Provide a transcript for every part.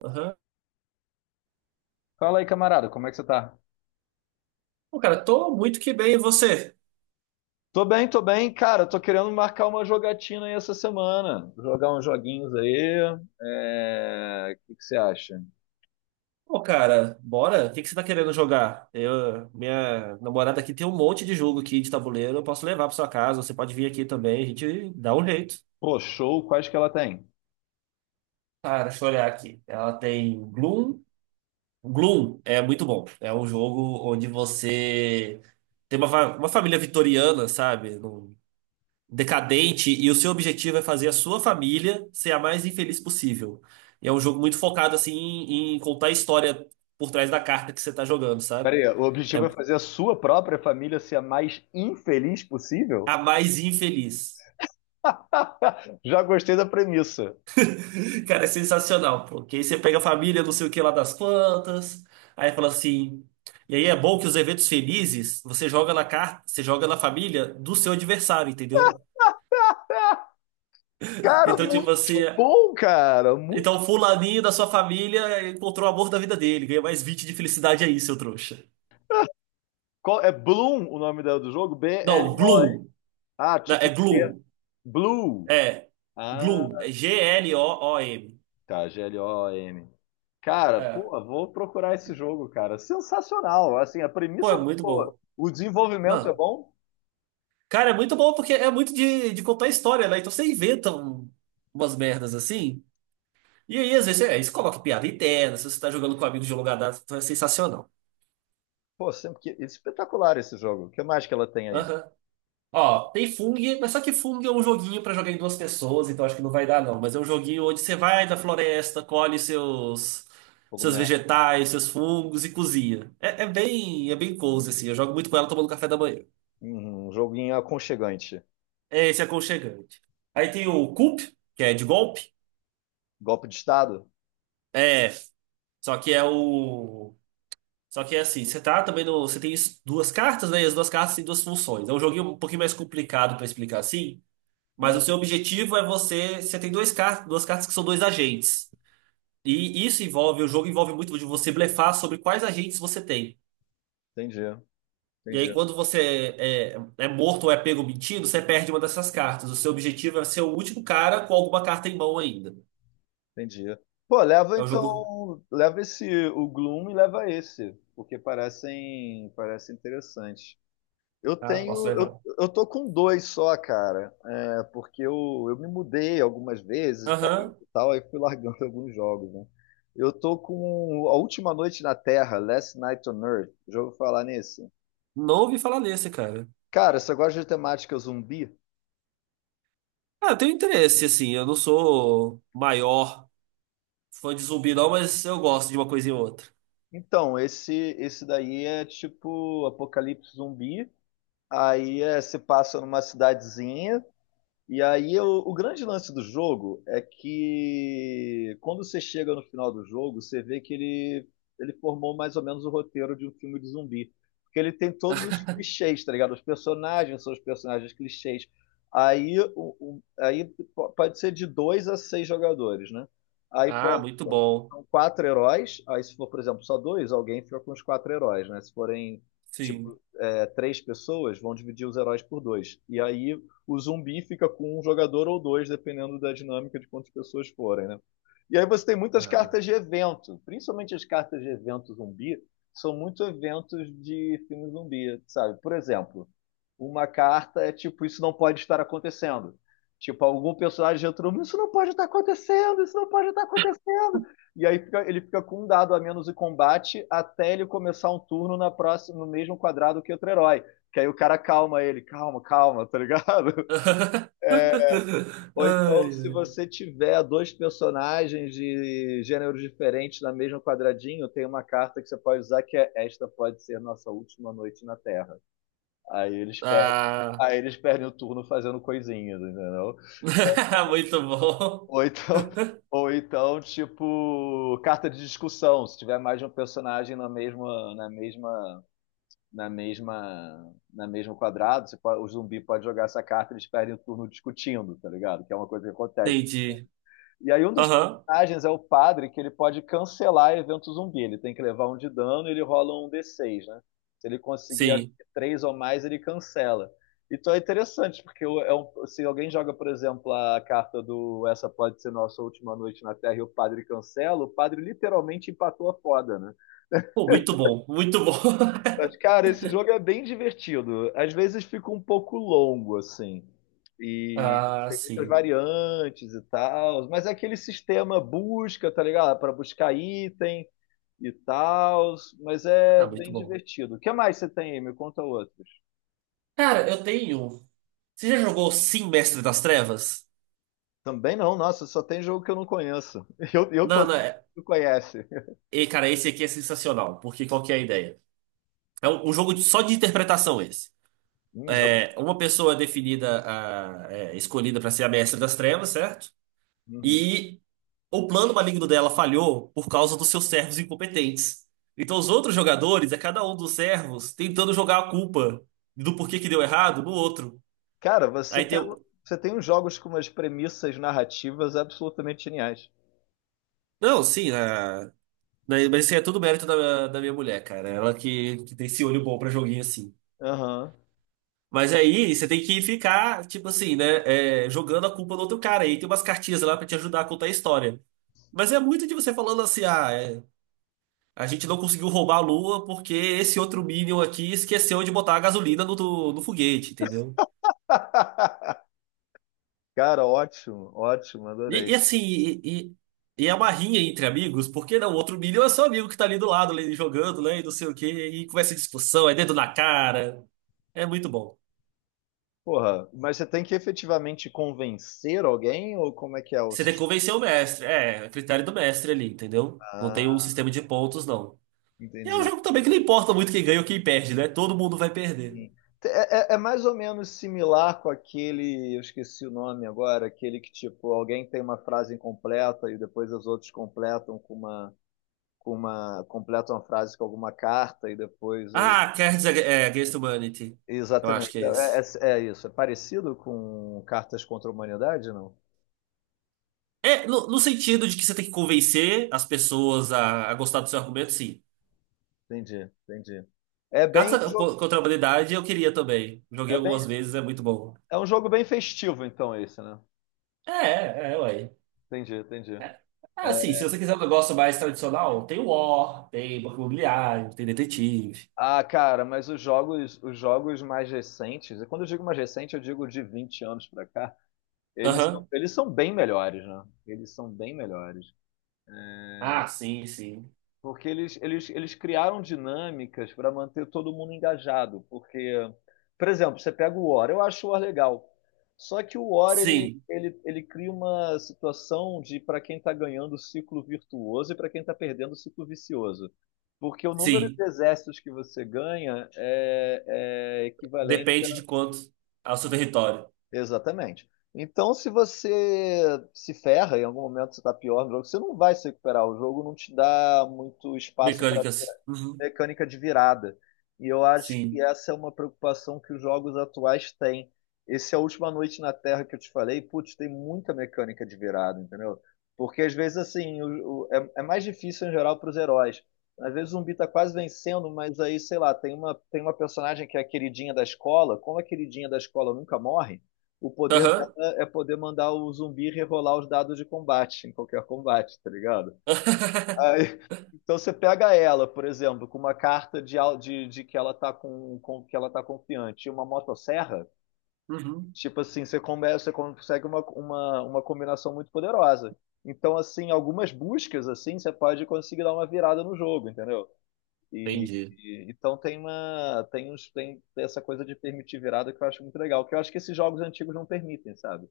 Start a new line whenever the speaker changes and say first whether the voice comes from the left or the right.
right: Aham.
left: Fala aí, camarada, como é que você tá?
right: Pô, cara, tô muito que bem. E você?
left: Tô bem, cara. Tô querendo marcar uma jogatina aí essa semana. Jogar uns joguinhos aí. É, o que que você acha?
right: Pô, cara, bora? O que que você tá querendo jogar? Minha namorada aqui tem um monte de jogo aqui de tabuleiro. Eu posso levar pra sua casa. Você pode vir aqui também. A gente dá um jeito.
left: Pô, show, quais que ela tem?
right: Cara, deixa eu olhar aqui. Ela tem Gloom. Gloom é muito bom. É um jogo onde você tem uma família vitoriana, sabe? Decadente, e o seu objetivo é fazer a sua família ser a mais infeliz possível. E é um jogo muito focado assim em contar a história por trás da carta que você tá jogando,
left: Pera
right: sabe?
left: aí, o
right: É
left: objetivo é fazer a sua própria família ser a mais infeliz possível?
right: a mais infeliz.
left: Já gostei da premissa.
right: Cara, é sensacional, porque aí você pega a família, não sei o que lá das quantas, aí fala assim. E aí é bom que os eventos felizes você joga na carta, você joga na família do seu adversário, entendeu?
left: Cara,
right: Então, tipo
left: muito
right: assim,
left: bom, cara.
right: então
left: Muito.
right: o fulaninho da sua família encontrou o amor da vida dele, ganha mais 20 de felicidade aí, seu trouxa.
left: É Bloom o nome dela do jogo?
right: Não,
left: BLO.
right: Gloom.
left: Ah,
right: Não, é
left: tipo,
right: Gloom.
left: Blue.
right: É.
left: Ah.
right: Gloom. É Gloom.
left: Tá, GLOM. Cara, pô,
right: É.
left: vou procurar esse jogo, cara. Sensacional. Assim, a
right: Pô,
left: premissa
right: é
left: é muito
right: muito
left: boa.
right: bom.
left: O desenvolvimento é
right: Não.
left: bom.
right: Cara, é muito bom porque é muito de contar história, né? Então você inventa umas merdas assim. E aí, às vezes, é, isso coloca piada interna. Se você tá jogando com amigos de longa data, então é sensacional.
left: Pô, sempre que, espetacular esse jogo. O que mais que ela tem aí?
right: Aham. Ó, tem Fung, mas só que Fung é um joguinho pra jogar em duas pessoas, então acho que não vai dar não. Mas é um joguinho onde você vai da floresta, colhe seus
left: Cogumelo.
right: vegetais, seus fungos e cozinha. É, é bem cozy assim. Eu jogo muito com ela tomando café da manhã.
left: Uhum, um joguinho aconchegante.
right: É, esse é aconchegante. Aí tem o Coup, que é de golpe.
left: Golpe de Estado?
right: É, só que é o só que é assim, você tá também no, você tem duas cartas, né? E as duas cartas têm duas funções. É um joguinho um pouquinho mais complicado pra explicar assim. Mas
left: Uhum,
right: o seu objetivo é você. Você tem dois car duas cartas que são dois agentes. O jogo envolve muito de você blefar sobre quais agentes você tem.
left: entendi,
right: E aí,
left: entendi,
right: quando você é morto ou é pego mentindo, você perde uma dessas cartas. O seu objetivo é ser o último cara com alguma carta em mão ainda.
left: entendi. Pô, leva
right: É o jogo.
left: então. Leva esse, o Gloom e leva esse. Porque parece interessante. Eu
right: Ah, posso
left: tenho, eu,
right: levar.
left: eu tô com dois só, cara, é, porque eu me mudei algumas vezes de país
right: Aham.
left: e tal, aí fui largando alguns jogos, né? Eu tô com A Última Noite na Terra, Last Night on Earth, já ouviu falar nesse?
right: Não ouvi falar nesse, cara.
left: Cara, você gosta de temática zumbi?
right: Ah, eu tenho interesse, assim. Eu não sou maior fã de zumbi, não, mas eu gosto de uma coisa e outra.
left: Então, esse daí é tipo apocalipse zumbi, aí se passa numa cidadezinha. E aí o grande lance do jogo é que quando você chega no final do jogo, você vê que ele formou mais ou menos o roteiro de um filme de zumbi. Porque ele tem todos os clichês, tá ligado? Os personagens são os personagens clichês. Aí, aí pode ser de dois a seis jogadores, né? Aí
right: Ah,
left: pode,
right: muito
left: são
right: bom.
left: são quatro heróis. Aí se for, por exemplo, só dois, alguém fica com os quatro heróis, né? Se forem, tipo,
right: Sim.
left: três pessoas, vão dividir os heróis por dois. E aí o zumbi fica com um jogador ou dois, dependendo da dinâmica de quantas pessoas forem, né? E aí você tem muitas
right: Ah.
left: cartas de evento, principalmente as cartas de evento zumbi, são muito eventos de filme zumbi, sabe? Por exemplo, uma carta é tipo, isso não pode estar acontecendo. Tipo, algum personagem entrou, isso não pode estar acontecendo, isso não pode estar acontecendo. E aí ele fica com um dado a menos em combate até ele começar um turno na próxima, no mesmo quadrado que outro herói. Que aí o cara calma ele, calma, calma, tá ligado?
right: Ai,
left: Ou então, se
right: ai.
left: você tiver dois personagens de gêneros diferentes na mesma quadradinho, tem uma carta que você pode usar que é esta pode ser nossa última noite na Terra. Aí eles perdem,
right: Ah,
left: aí eles perdem o turno fazendo coisinhas, entendeu?
right: muito bom.
left: Ou então, ou então, tipo, carta de discussão. Se tiver mais de um personagem na mesma, na mesmo quadrado, o zumbi pode jogar essa carta, eles perdem o turno discutindo, tá ligado? Que é uma coisa que acontece.
right: Entendi.
left: E aí um dos
right: Aham,
left: personagens é o padre, que ele pode cancelar evento zumbi. Ele tem que levar um de dano e ele rola um D6, né? Se ele conseguir acho
right: sim.
left: que, três ou mais, ele cancela. Então é interessante, porque se alguém joga, por exemplo, a carta do Essa Pode Ser Nossa Última Noite na Terra e o padre cancela, o padre literalmente empatou a foda, né?
right: Pô, muito bom, muito bom.
left: Mas, cara, esse jogo é bem divertido. Às vezes fica um pouco longo, assim. E
right: Ah,
left: tem muitas
right: sim.
left: variantes e tal. Mas é aquele sistema busca, tá ligado? Para buscar item e tal. Mas é
right: Ah, muito
left: bem
right: bom.
left: divertido. O que mais você tem aí? Me conta outros.
right: Cara, eu tenho. Você já jogou Sim, Mestre das Trevas?
left: Também não, nossa, só tem jogo que eu não conheço. Eu
right: Não, não.
left: contei que
right: É...
left: tu conhece.
right: E, cara, esse aqui é sensacional, porque qual que é a ideia? É um jogo só de interpretação esse.
left: Jogos.
right: É, uma pessoa é definida, escolhida para ser a Mestre das Trevas, certo?
left: Uhum.
right: E o plano maligno dela falhou por causa dos seus servos incompetentes. Então, os outros jogadores, é cada um dos servos tentando jogar a culpa do porquê que deu errado no outro.
left: Cara, você
right: Aí tem.
left: pega.
right: o-
left: Você tem uns jogos com umas premissas narrativas absolutamente geniais.
right: Não, sim, mas isso aí é tudo mérito da minha mulher, cara. Ela que tem esse olho bom pra joguinho assim.
left: Aham.
right: Mas aí você tem que ficar, tipo assim, né? Jogando a culpa no outro cara. Aí tem umas cartinhas lá pra te ajudar a contar a história. Mas é muito de você falando assim. A gente não conseguiu roubar a Lua porque esse outro Minion aqui esqueceu de botar a gasolina no foguete, entendeu?
left: Cara, ótimo, ótimo,
right: E,
left: adorei.
right: e assim, e é uma rinha entre amigos, porque não, o outro Minion é seu amigo que tá ali do lado, ali, jogando, né, e não sei o quê, e começa discussão, é dedo na cara, é muito bom.
left: Porra, mas você tem que efetivamente convencer alguém ou como é que é o
right: Você tem que
left: sistema?
right: convencer o mestre, é critério do mestre ali, entendeu? Não tem um
left: Ah,
right: sistema de pontos, não. E é um
left: entendi.
right: jogo também que não importa muito quem ganha ou quem perde, né? Todo mundo vai perder.
left: Sim. É mais ou menos similar com aquele, eu esqueci o nome agora, aquele que tipo, alguém tem uma frase incompleta e depois os outros completam com uma, completam a frase com alguma carta e depois o.
right: Ah, Cards Against Humanity. Eu acho que
left: Exatamente,
right: é
left: é, é-
right: esse.
left: é é isso. É parecido com Cartas contra a Humanidade, não?
right: É, no sentido de que você tem que convencer as pessoas a gostar do seu argumento, sim.
left: Entendi, entendi. É bem,
right: Cartas
left: jo-
right: contra a Humanidade eu queria também. Joguei
left: é
right: algumas
left: bem
right: vezes, é muito bom.
left: É um jogo bem festivo, então, esse, né?
right: É, é, é, ué.
left: Entendi, entendi.
right: É. Ah, sim, se
left: É,
right: você quiser um negócio mais tradicional, tem War, tem Banco Imobiliário, tem Detetive.
left: ah, cara, mas os jogos mais recentes, e quando eu digo mais recente, eu digo de 20 anos pra cá, eles são,
right: Aham.
left: eles são bem melhores, né? Eles são bem melhores.
right: Ah, sim, sim.
left: Porque eles criaram dinâmicas para manter todo mundo engajado. Porque, por exemplo, você pega o War, eu acho o War legal. Só que o War ele,
right: Sim,
left: ele, ele cria uma situação de para quem está ganhando o ciclo virtuoso e para quem está perdendo o ciclo vicioso. Porque o número de
right: sim.
left: exércitos que você ganha é equivalente.
right: Depende de quanto ao seu território.
left: Exatamente. Então, se você se ferra, em algum momento você está pior no jogo, você não vai se recuperar. O jogo não te dá muito espaço
right: Mecânicas. Uhum.
left: mecânica de virada. E eu acho que
right: Sim.
left: essa é uma preocupação que os jogos atuais têm. Esse é a última noite na Terra que eu te falei, putz, tem muita mecânica de virada, entendeu? Porque às vezes assim, é mais difícil em geral para os heróis. Às vezes o zumbi tá quase vencendo, mas aí, sei lá, tem uma personagem que é a queridinha da escola. Como a queridinha da escola nunca morre, o poder
right: Aham.
left: dela é poder mandar o zumbi rerolar os dados de combate, em qualquer combate, tá ligado? Aí, então você pega ela, por exemplo, com uma carta de que ela está com, que ela tá confiante, e uma motosserra,
right: Uhum.
left: tipo assim, você consegue uma combinação muito poderosa. Então, assim, algumas buscas assim, você pode conseguir dar uma virada no jogo, entendeu? E,
right: Entendi.
left: então tem uma tem uns tem essa coisa de permitir virada que eu acho muito legal, que eu acho que esses jogos antigos não permitem, sabe?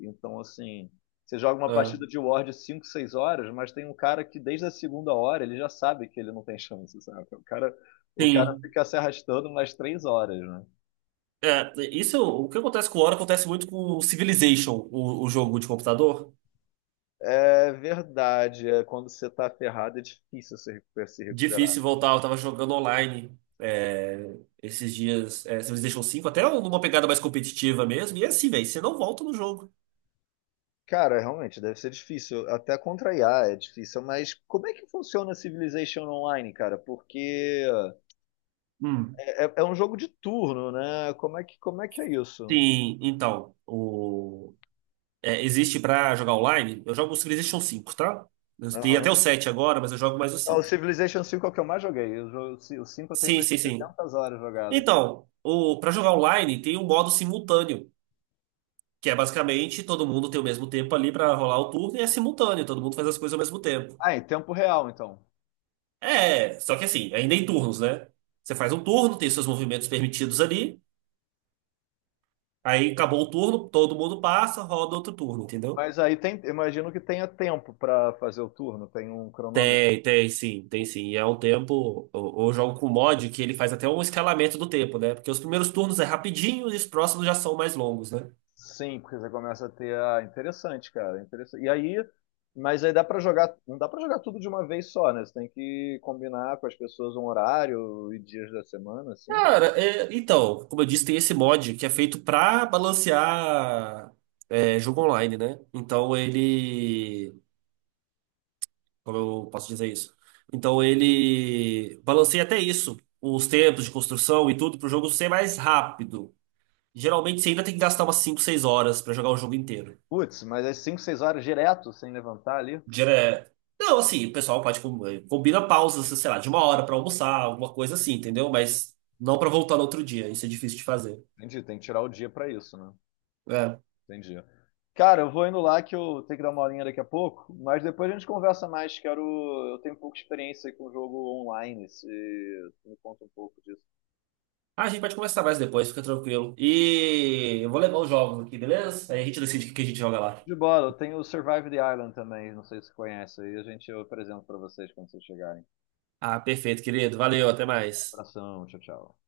left: Então assim, você joga uma
right: Ah.
left: partida de War de 5, 6 horas, mas tem um cara que desde a segunda hora ele já sabe que ele não tem chance, sabe? O cara
right: Sim.
left: fica se arrastando mais 3 horas, né?
right: É, isso, o que acontece com o Ori acontece muito com o Civilization, o jogo de computador.
left: É verdade, quando você tá ferrado é difícil se recuperar.
right: Difícil voltar, eu tava jogando online esses dias, Civilization 5 até um, numa pegada mais competitiva mesmo. E é assim, velho, você não volta no jogo.
left: Cara, realmente, deve ser difícil. Até contra IA é difícil, mas como é que funciona Civilization Online, cara? Porque
right: Hum.
left: é um jogo de turno, né? Como é que é isso?
right: Sim, então, existe pra jogar online, eu jogo o Civilization 5 tá? Eu tenho
left: Aham.
right: até o 7 agora, mas eu jogo mais o
left: Ah, o
right: 5.
left: Civilization 5, é o que eu mais joguei. O 5 eu tenho
right: Sim,
left: umas
right: sim, sim.
left: 300 horas jogadas.
right: Então, pra jogar online tem um modo simultâneo. Que é basicamente todo mundo tem o mesmo tempo ali pra rolar o turno e é simultâneo, todo mundo faz as coisas ao mesmo tempo.
left: Ah, em tempo real, então.
right: É, só que assim, ainda em turnos, né? Você faz um turno, tem seus movimentos permitidos ali, aí acabou o turno, todo mundo passa, roda outro turno, entendeu?
left: Mas aí tem, imagino que tenha tempo pra fazer o turno, tem um cronômetro.
right: Tem, tem sim, tem sim. E é um tempo. Eu jogo com mod que ele faz até um escalamento do tempo, né? Porque os primeiros turnos é rapidinho e os próximos já são mais longos, né?
left: Sim, porque você começa a ter a interessante, cara, interessante. E aí, mas aí dá pra jogar, não dá pra jogar tudo de uma vez só, né? Você tem que combinar com as pessoas um horário e dias da semana, assim.
right: Cara, é, então, como eu disse, tem esse mod que é feito pra balancear jogo online, né? Então ele. Como eu posso dizer isso? Então ele balanceia até isso, os tempos de construção e tudo, pro jogo ser mais rápido. Geralmente você ainda tem que gastar umas 5, 6 horas pra jogar o jogo inteiro.
left: Putz, mas é 5, 6 horas direto sem levantar ali.
right: Dire- Não, assim, o pessoal pode combina pausas, sei lá, de uma hora pra almoçar, alguma coisa assim, entendeu? Mas não pra voltar no outro dia, isso é difícil de fazer.
left: Entendi, tem que tirar o dia pra isso, né?
right: É.
left: Entendi. Cara, eu vou indo lá que eu tenho que dar uma aulinha daqui a pouco, mas depois a gente conversa mais. Quero, eu tenho pouca experiência com jogo online, se tu me conta um pouco disso.
right: Ah, a gente pode conversar mais depois, fica tranquilo. E eu vou levar os jogos aqui, beleza? Aí a gente decide o que que a gente joga lá.
left: De bola, eu tenho o Survive the Island também, não sei se você conhece aí, a gente eu apresento pra vocês quando vocês chegarem.
right: Ah, perfeito, querido. Valeu, até mais.
left: Abração, tchau, tchau.